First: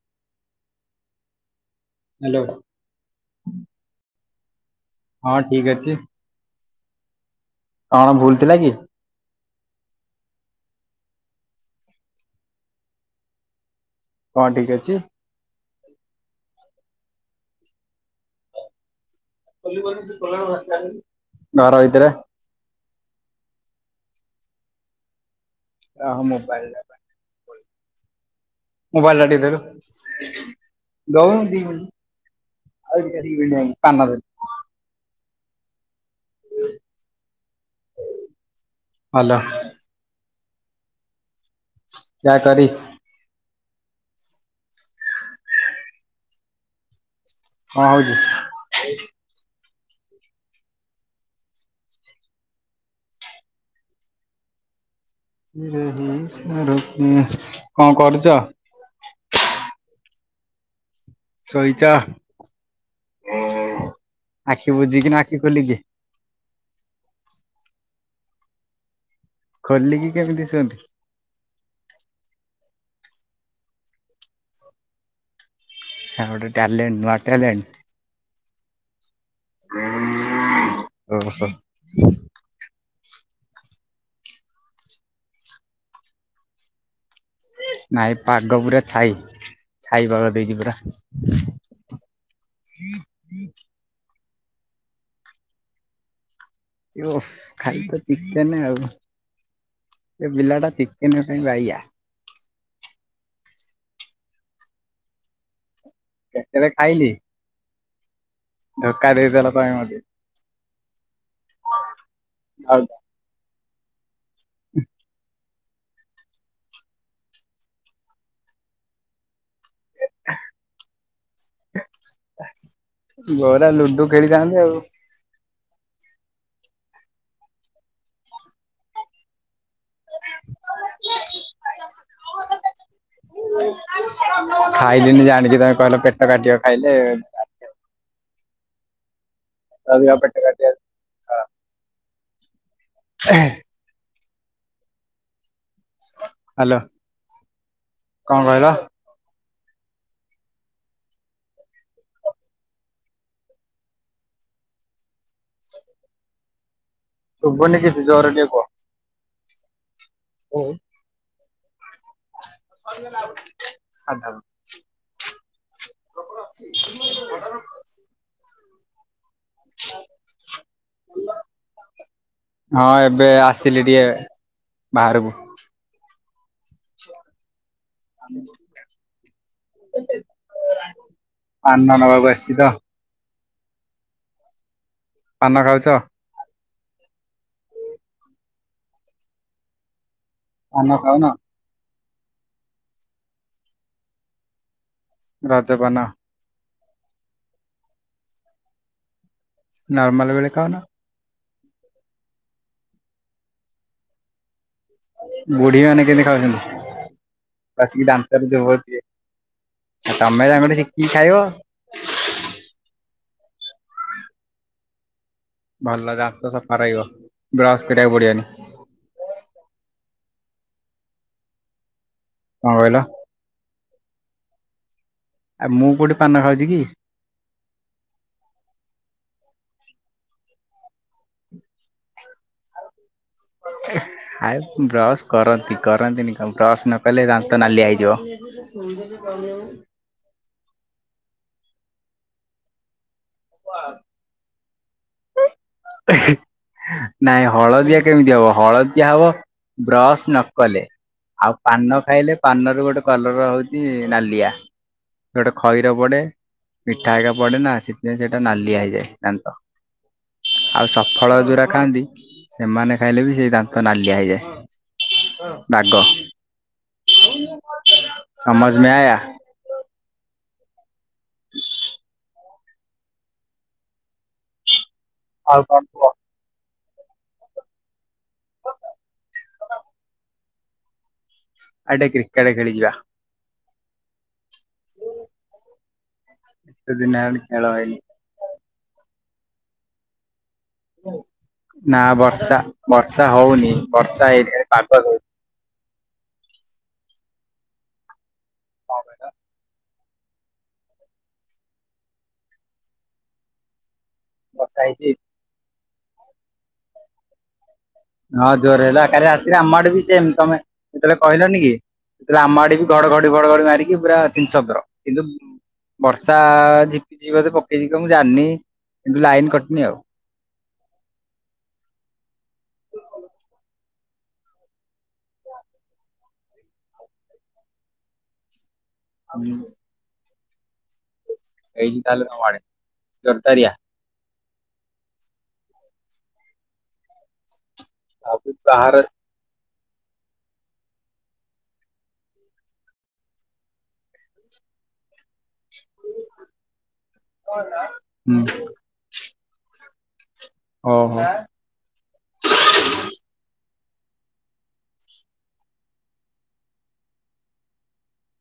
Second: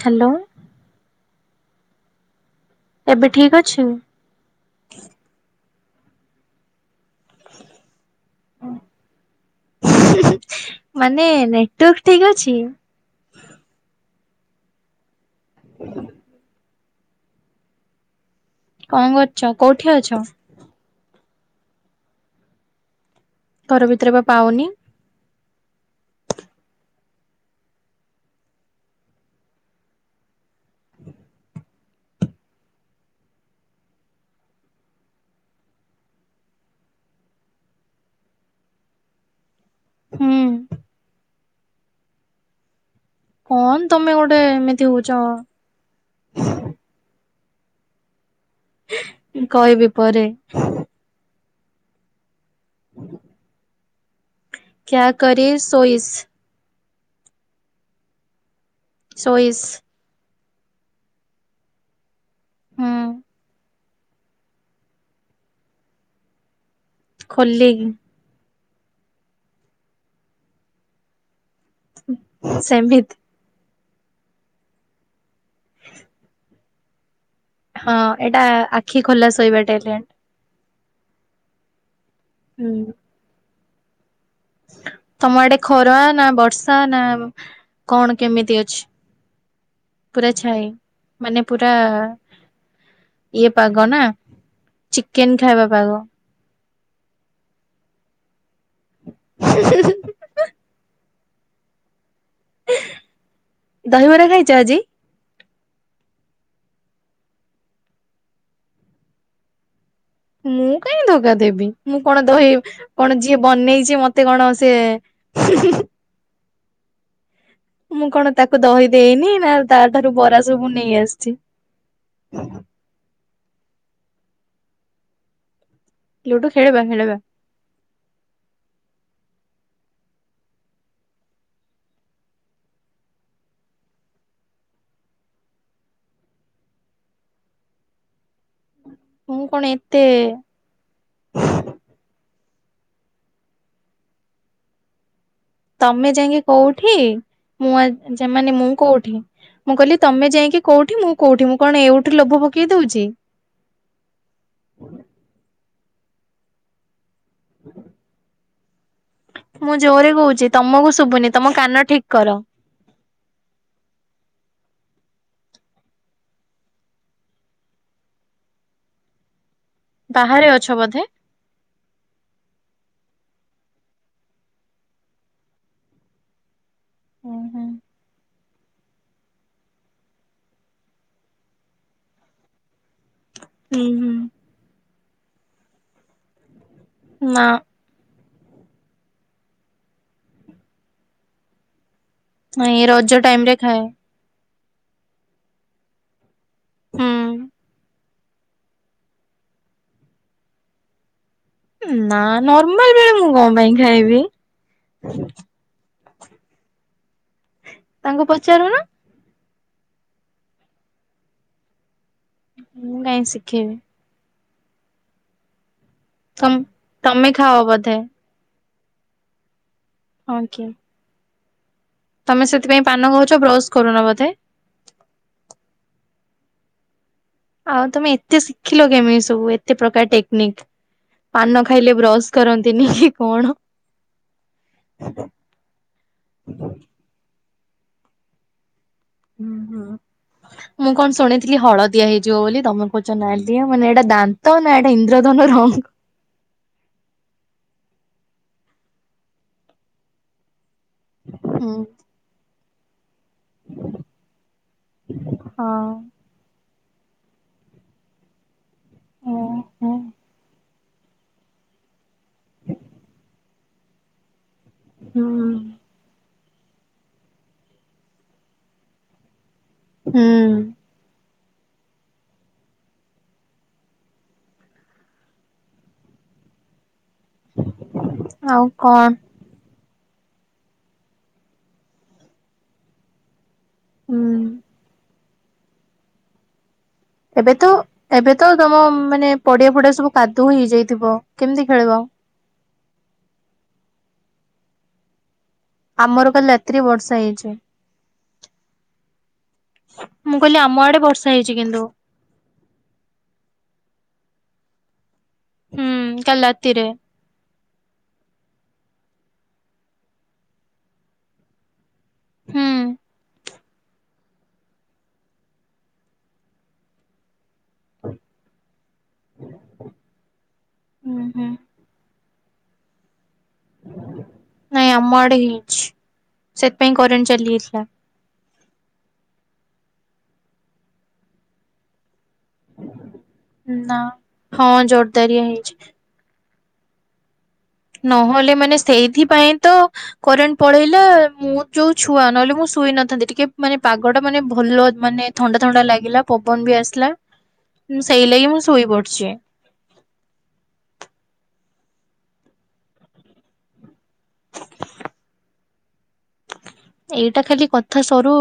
Hello. Hello. ଏବେ ଠିକ ଅଛି? ହଁ ଠିକ୍ ଅଛି। କଣ ଭୁଲ ଥିଲା କି? ମାନେ ନେଟୱାର୍କ ଠିକ ଅଛି? କଣ ଠିକ ଅଛି? ହଁ କଣ କରୁଚ କୋଉଠି ଅଛ? [unintelligible] ଘର ଭିତରେ। ଘର ଭିତରେ ପା ପାଉନି। ଓ ମୋବାଇଲ ଟା [unintelligible] ମୋବାଇଲଟା ଟିକେ ଦେଲୁ। [inaudible] ହାଲୋ। ହୁଁ କ୍ୟା କରିସ। କଣ ତମେ ଗୋଟେ ଏମିତି ହଉଚ। କଣ ହଉଚି? କହିବି ପରେ। କ୍ୟା କରିସ ସୋଇସ। [inaudible] କଣ କରୁଚ? ସୋଇସ୍। ଶୋଇଚ ହୁଁ ଆଖି ବୁଝିକିନା ଆଖି ଖୋଲିକି? ଖୋଲିକି। ଖୋଲିକି କେମିତି ଶୁଅନ୍ତି? ସେମିତି। ସାଙ୍ଗ ଗୋଟେ ଟ୍ୟାଲେଣ୍ଟ ନୂଆ ଟ୍ୟାଲେଣ୍ଟ। ହଁ ଏଇଟା ଆଖି ଖୋଲା ଶୋଇବା ଟ୍ୟାଲେଣ୍ଟ। [inaudible] ଓହୋ ହୁଁ। ତମ ଆଡେ ଖରା ନା ବର୍ଷା ନା ଆ କଣ ନାଇଁ କେମିତି ପାଗ ଅଛି ପୁରା ଛାଇ ଛାଇ ପାଗ ପୁରା ଦେଇଛି ଛାଇ ମାନେ ପୁରା ଇଏ ପାଗ ନା ଚିକେନ ଖାଇବା ପାଗ। ଓଃ ଖାଲିତ ଚିକେନ ଆଉ। ଏ ପିଲାଟା ଚିକ୍ କେନ ପାଇଁ ବାଇଆ। ଦହିବରା ଖାଇଛ ଆଜି? କେତେବେଳେ ଖାଇଲି ଧୋକା ଦେଇଦେଲ ତମେ ମତେ। ମୁଁ କାଇଁ ଧୋକା ଦେବି ମୁଁ କଣ ଦହି ଆଉ କଣ ଯିଏ ବନେଇଛି ମତେ ତେ କଣ ସିଏ ମୁଁ କଣ ତାକୁ ଦହି ଦେଇନି ନା ତାଠାରୁ ବରା ସବୁନେଇ ଆସିଛି। ଗୋରା ଲୁଡୁ ଖେଳିଥାନ୍ତେ ଆଉ। ଲୁଡୁ ଖେଳିବା ଖେଳିବା। [inaudible] ଖାଇଲିିନି ଜାଣିକି ତମେ କହିଲ ପେଟ କାଟିବ ଖାଇଲେ। ମୁଁ କଣ ଏତେ ଅଧିକ ପେଟ କାଟିବ। ଏହେଁ। ତମେ ଯାଇକି ହ୍ୟାଲୋ କୋଉଠି ମୁଁ ଆ ଯେ କଣ ମାନେ କହିଲ ମୁଁ କୋଉଠି। ମୁଁ କହିଲି ତମେ ଯାଇକି କୋଉଠି ମୁଁ କୋଉଠି ମୁଁ କଣ ଏଉଠୁ ଲୋଭ ପକେଇ ଦଉଛି। ଶୁଭୁନି କିଛି ଜୋରେଟିକେ କୁହ। ମୁଁ ଜୋରେ କହୁଛି ତମକୁ ଶୁଭୁନି ତମ କାନ ଠିକ କର। [unintelligible] ବାହାରେ ଅଛ ବୋଧେ? ହଁ ଏବେ ଆସିଲି ଟିକେ ବାହାରକୁ। ହୁଁ [inaudible] ପାନ ନବାକୁ ଆସିଛି ତ। ହୁଁ ହୁଁ। ପାନ ଖାଉଛ? ନା। ପାନ ଖାଉନ? ନାଇଁ ରଜ ଟାଇମରେ ଖାଏ। ରଜ ପାନ। ହୁଁ। ନର୍ମାଲ ବେଳେ ଖାଉନ। ନା ନର୍ମାଲ ବେଳେ ମୁଁ କଣ ପାଇଁ ଖାଇବି। ବୁଢୀ ମାନେ କେମିତି ଖାଉଛନ୍ତି ବସିକି ତାଙ୍କୁ ଦାନ୍ତରେ ପଚାରୁନ। ଚିବୋଉଥିବେ। ଆଉ ତମେ ତାଙ୍କଠୁ ଶିକିକି ଖାଇବ। ମୁଁ କାଇଁ ଶିଖିବି। ଭଲ ଦାନ୍ତ ତମ୍ ସଫା ରହିବ ତମେ ଖାଅ ବ୍ରସ ବୋଧେ କରିବାକୁ ପଡିବନି। ଆଜ୍ଞା। ତମେ କଣ ସେଥିପାଇଁ କହିଲ ପାନ କହୁଛ ବ୍ରସ କରୁନ ବୋଧେ। ଆଉ ମୁଁ କୋଉଠି ପାନ ଖାଉଛି କି। ଆଉ ତମେ ଏତେ ଶିଖିଲ କେମିତି ସବୁ ଏତେ ପ୍ରକାର ଟେକ୍ନିକ। ପାନ ଖାଇଲେ ବ୍ରଶ କରନ୍ତିନି। କଣ? ଆଉ ବ୍ରସ୍ କରନ୍ତି କରନ୍ତିନି କଣ ବ୍ରସ୍ ନ କରିଲେ ଦାନ୍ତ ନାଲିଆ ହେଇଯିବ। ମୁଁ କଣ ଶୁଣିଥିଲି ହଳଦିଆ ହେଇଯିବ ବୋଲି ତମେ କହୁଛ ନାଲିଆ ମାନେ ଏଇଟା ଦା ନ୍ତ ନା ଏଇଟା ଇନ୍ଦ୍ରଧନୁ ର ନାଇଁ ହଳଦିଆ କେମିତି ହବ ହଳଦିଆ ହବ। ବ୍ରସ୍ ନ କଲେ ଆଉ ହୁଁ ପାନ ଖାଇଲେ ପାନର ଗୋଟେ କଲର ହଉଛି ନାଲିଆ ଗୋଟେ ହଁ ଖଇର ପଡେ। ମିଠା ହେରିକା ପଡେ ନା ସେଥିପାଇଁ ସେଇଟା ନାଲିଆ ହେଇଯାଏ ଦାନ୍ତ। ହଁ। ଆଉ ସଫଳ ଯୋଉ ଗୁରା ଖାଆନ୍ତି ସେମାନେ ଖାଇଲେ ବି ସେଇ ଦାନ୍ତ ନାଲିଆ ହୁଁ। ହେଇଯାଏ। ବାଗ ସମଝ୍ ମେଁ ଆୟା। ହୁଁ। ହୁଁ ଆଉ କଣ କୁହ? ଆଉ କଣ? ଆଜି ଟିକେ କ୍ରିକେଟ ଖେଳିଯିବା? ହୁଁ। କେତେ ଦିନହେଲା ଏବେ ତ ଖେଳହେଇନି। ଏବେ ତ ତମ ମାନେ ପଡିଆ ପଡିଆ ସବୁ କାଦୁଅ ହେଇଯାଇ ନା ବର୍ଷା ବର୍ଷା ହଉନି ବର୍ଷା ହେଇ ପାଗ ଦଉ ଆମର କାଲି ରାତିକି ବର୍ଷା ହେଇଛି କଣ କହିଲ? ମୁଁ କହିଲି ଆମ ଆଡେ ବର୍ଷା ହେଇଛି କିନ୍ତୁ ବର୍ଷା ହେଇଛି। ହୁଁ କାଲି ରାତିରେ। ହଁ ଜୋରେ ହେଲା କାଲି ରାତିରେ ଆମ ଆଡେ ବି ସେମ ତମେ ଯେତେବେଳେ କହିଲନି କି? ହୁଁ। ଆମଆଡେ ବି ଘଡ଼ଘଡ଼ି ଫଡଘଡ଼ି ମାରିକି ପୁରା ଛିନ୍ଛତର କିନ୍ତୁ ବର୍ଷା ଝିପିଝିପ୍ ବୋଧେ ପକେଇଯିବ ମୁଁ ଜାଣିନି କିନ୍ତୁ ଲାଇନ କଟନି ଆଉ ହୁଁ ହୁଁ। ନାଇଁ ଆମ ଆଡେ ହେଇଛି ସେଥିପାଇଁ କରେଣ୍ଟ ଚାଲି ଯାଇଥିଲା। ଆମ ହେଇଛି ତାହାଲେ ତମ ଆଡେ ପୁରା ଯୋର୍ଦାରିଆ। ନା ହଁ ଜୋରଦାରିଆ ହେଇଛି। ଆଉ ନହେଲେ ମାନେ ବାହାର ସେଇଥିପାଇଁ ତ କରେଣ୍ଟ ପଳେଇଲା ମୁଁ ଯୋଉ ଛୁଆ ନହେଲେ ମୁଁ ଶୋଇ ନଥାନ୍ତି ଟିକେ ମାନେ ପାଗଟା ମାନେ ଭଲ ମାନେ ଥଣ୍ଡା ଥଣ୍ଡା ଲାଗିଲା ପବନ ବି ଆସିଲା ସେଇ ହୁଁ ଲାଗି ମୁଁ ଶୋଇ ପଡଛି। ଓହୋ। ଏଇଟା ଖାଲି କଥା ସରୁ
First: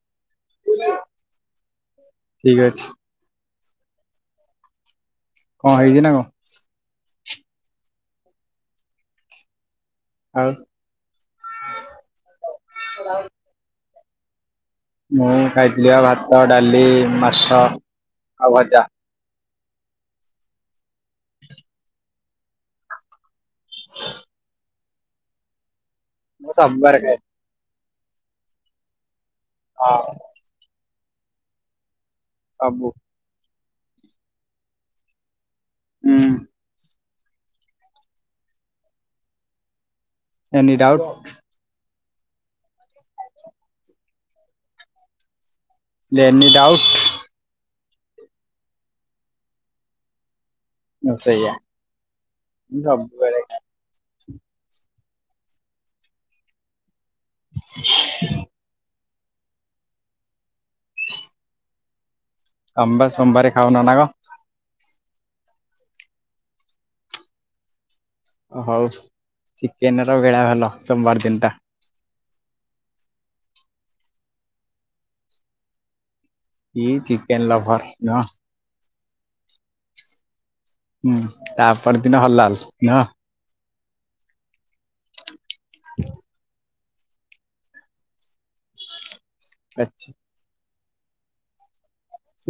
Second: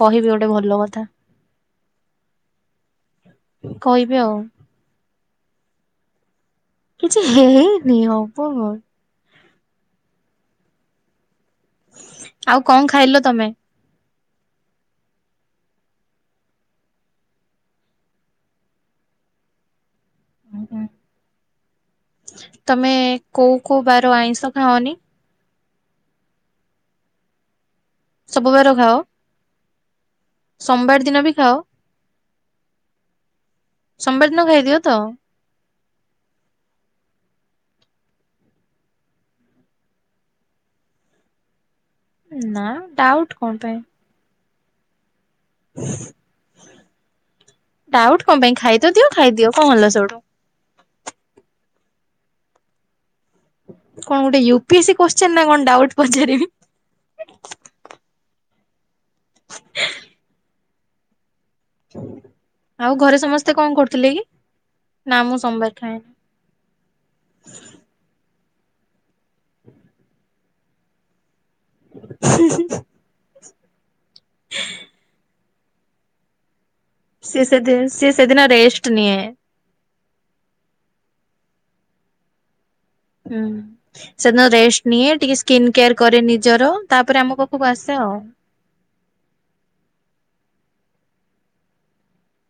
କହିବି ଗୋଟେ ଗୋଟେ ଭଲ କଥା ଠିକ ଅଛି କହିବି ଆଉ। କଣ ହେଇଛି ନା କଣ? କିଛି ହେଇନି ହବ କଣ? ଆଉ? ଆଉ କଣ ଖାଇଲ ତମେ? ମୁଁ ଖାଇଥିଲି ଭାତ, ଡାଲି, ମାଛ ଆଉ ଭଜା। ତମେ କୋଉ କୋଉ ବାର ଆଇଁଷ ଖାଅନି? ମୁଁ ସବୁ ବାରେ ଖାଏ। ସବୁବାର ଖାଅ? ହଁ। ସୋମବାର ଦିନବି ଖାଅ? ସବୁ। ସୋମବାର ଦିନ ଖାଇଦିଅତ? ହୁଁ। Any doubt? ନାଁ ଡାଉଟ୍ କଣ ପାଇଁ। Any doubt? ଡାଉଟ୍ କଣ ପାଇଁ ଖାଇତ ଦିଅ ଖାଇଦିଅ କଣ ହେଲା ସେଉଠୁ। ଉଁ ସେଇଆ ମୁଁ ସବୁ କଣ ଗୋଟେ U P S C question ନାକଣ ଡାଉଟ୍ ପଚାରିବି। [inaudible] ତମେ ଆଉ ବା ଘରେ ସୋମବାର ସମସ୍ତେ କଣ ଖାଉନ ନା କରୁଥିଲେକି ନାମୁଁ ସୋମବାର ଖାଏନି। ଓ ହଉ ଚିକେନର ବେଳା ଭଲ ସୋମବାର ଦିନଟା। ହୁ ହୁ। [inaudible] ଇ ସିଏ ଚିକେନ୍ ସେ ଲଭର୍ ସିଏ ନୁହଁ। ସେଦିନ ରେଷ୍ଟ ନିଏ ହୁଁ ତାପର ଦିନ ହଲଲ୍ ନୁହଁ? ହୁଁ ସେଦିନ ରେଷ୍ଟେ ନିଏ ଟିକେ ସ୍କିନ୍ କେୟାର କରେ ନିଜର। ତାପରେ ଆମ ପାଖକୁ ଆସେ ଆଉ। ଆଚ୍ଛା।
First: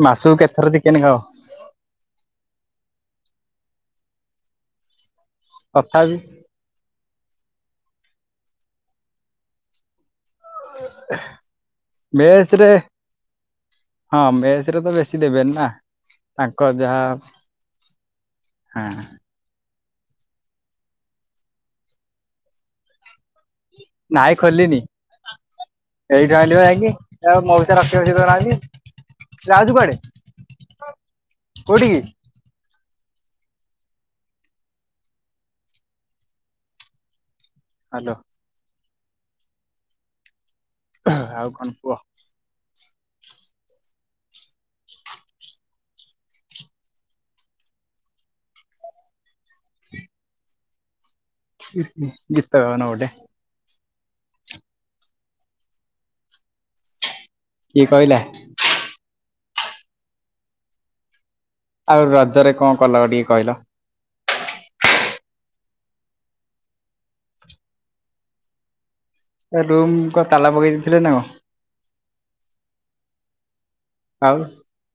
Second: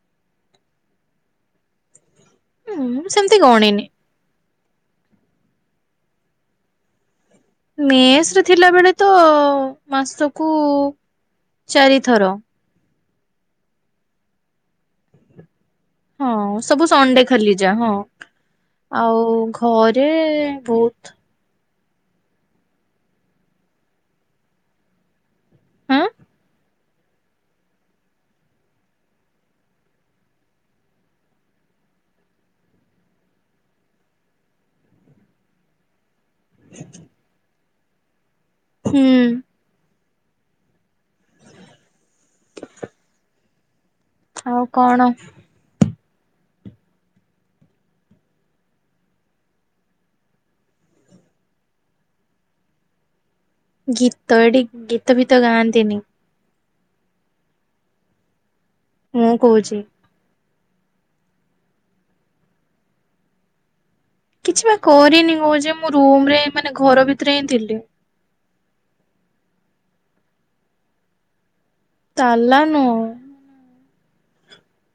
ମାସକୁ କେତେଥର ଚିକେନ୍ ଖାଅ? ଉମ୍ ସେମିତି ଗଣିନି। ତଥାବିି? ମେସରେ ଥିଲା ବେଳେତ ମାସକୁ ଚାରିଥର ମେସରେ ହଁ ମେସରେତ ବେଶୀ ଦେବେନିନା। ହଁ ସବୁ ସଣ୍ଡେ ଖାଲି ଯା ହଁ ହଁ ଆଉ ଘରେ ବହୁତ୍ ନାଇଁ ଖୋଲିନି। ଆଁ ଏଇଠୁ ଆଣିଲିବା ଯାଇକି ଏରା ମଉସା ରଖେଇ ବସେଇ ଦେଉନାହାନ୍ତି। ଯାଉଚୁ କୁଆଡ଼େ କୋଉଠିକି? [inaudible] ହାଲୋ। ହୁଁ। ଆଉ କଣ କୁଅ? ଆଉ କଣ? ଗୀତ ଗାଉନ ଗୋଟେ। ଗୀତ ଏଠି ଗୀତ ଫିତ ଗାଆନ୍ତିନି। କିଏ କହିଲା? ମୁଁ କୋଉଚି। ଆଉ ରଜରେ କଣ କଲ ଟିକେ କଇଲ। କିଛି ବା କରିନି। କହୁଚି ମୁଁ ରୁମ୍ ରେ ମାନେ ଘର ଭିତରେ ହିଁ ଥିଲି। ରୁମ୍ କ ତାଲା ପକେଇ ଦେଇଥିଲେ ନା କଣ? ତାଲା ନୁ। ଆଉ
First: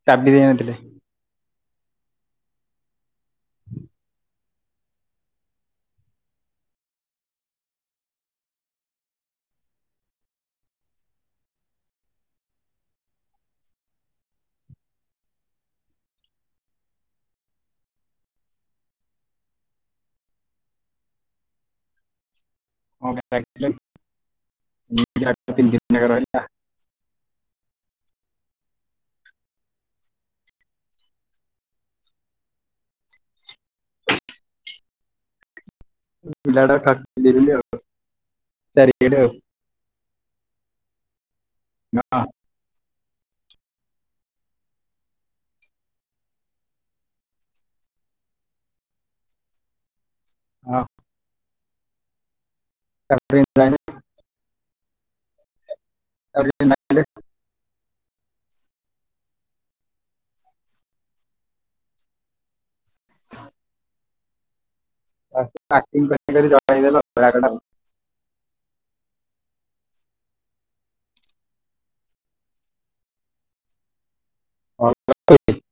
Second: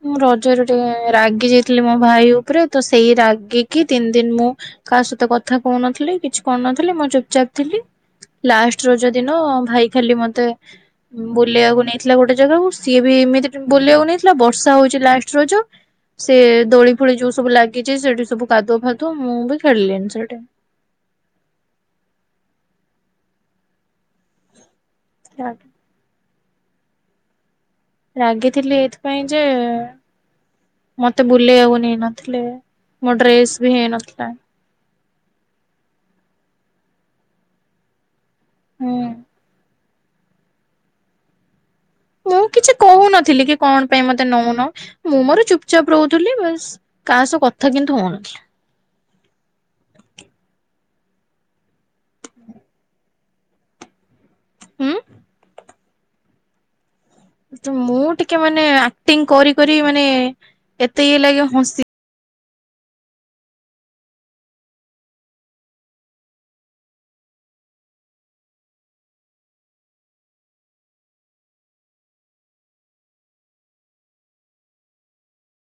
ମୁଁ ଚାବି ରଜରେ ଦେଇନଥିଲେ ଟିକେ ରାଗି ଯାଇଥିଲି ମୋ ଭାଇ ଉପରେ। ତ ସେଇ ରାଗିକି ତିନି ଦିନ୍ ମୁଁ କାହା ସହିତ କଥା କହୁନଥିଲି। କିଛି କରୁନଥିଲି ମୁଁ ଚୁପ୍ ଚାପ୍ ଥିଲି। ଲାଷ୍ଟ ରଜ ଦିନ ଭାଇ ଖାଲି ମତେ ବୁଲିବାକୁ ନେଇଥିଲା ଗୋଟେ ଜାଗାକୁ ସିଏ ବି ଏମିତି ବୁଲିବାକୁ ନେଇଥିଲା ବ ର୍ଷା ହଉଚି ଲାଷ୍ଟ ରଜ। ସେ ଦୋଳି ଫୋଳି ଯୋଉ ସବୁ ଲାଗିଛି ସେଠି ସବୁ କାଦୁଆ ଫାଦୁଅ ମୁଁ ବି ଖେଳିଲିନି ସେଇଠି। କଣ ପାଇଁ ରାଗିଥିଲ କି [unintelligible] ରାଗିଥିଲି ଏଇଥିପାଇଁ ଯେ ମତେ ବୁଲେଇବାକୁ ନେଇନଥିଲେ। ମୋ ଡ୍ରେସ ବି ହେଇନଥିଲା। ପିଲାଟା [unintelligible] ଚାରି ହୁଁ। ଆଡେ ଆଉ। ନାଁ। ମୁଁ କିଛି କହୁନଥିଲି କି କଣ ପାଇଁ ମତେ ନଉନ ମୁଁ ମୋର ଚୁପ୍ ଚାପ୍ ରହୁଥିଲି ବାସ। କାହା ସହ କଥା କିନ୍ତୁ ହୋଉନଥିଲି। ଆ [unintelligible] ଉଁ। [unintelligible] ତ ମୁଁ ଟିକେ ମାନେ ଆକ୍ଟିଂ କରି କରି ମାନେ ଏତେ ଇଏ ଲାଗେ ହସି [inaudible] ଲାଷ୍ଟକୁ ଆକ୍‌ଟିଙ୍ଗ କରି କରି ରହିଗଲ ରାଗରେ ଆଉ। [unintelligible]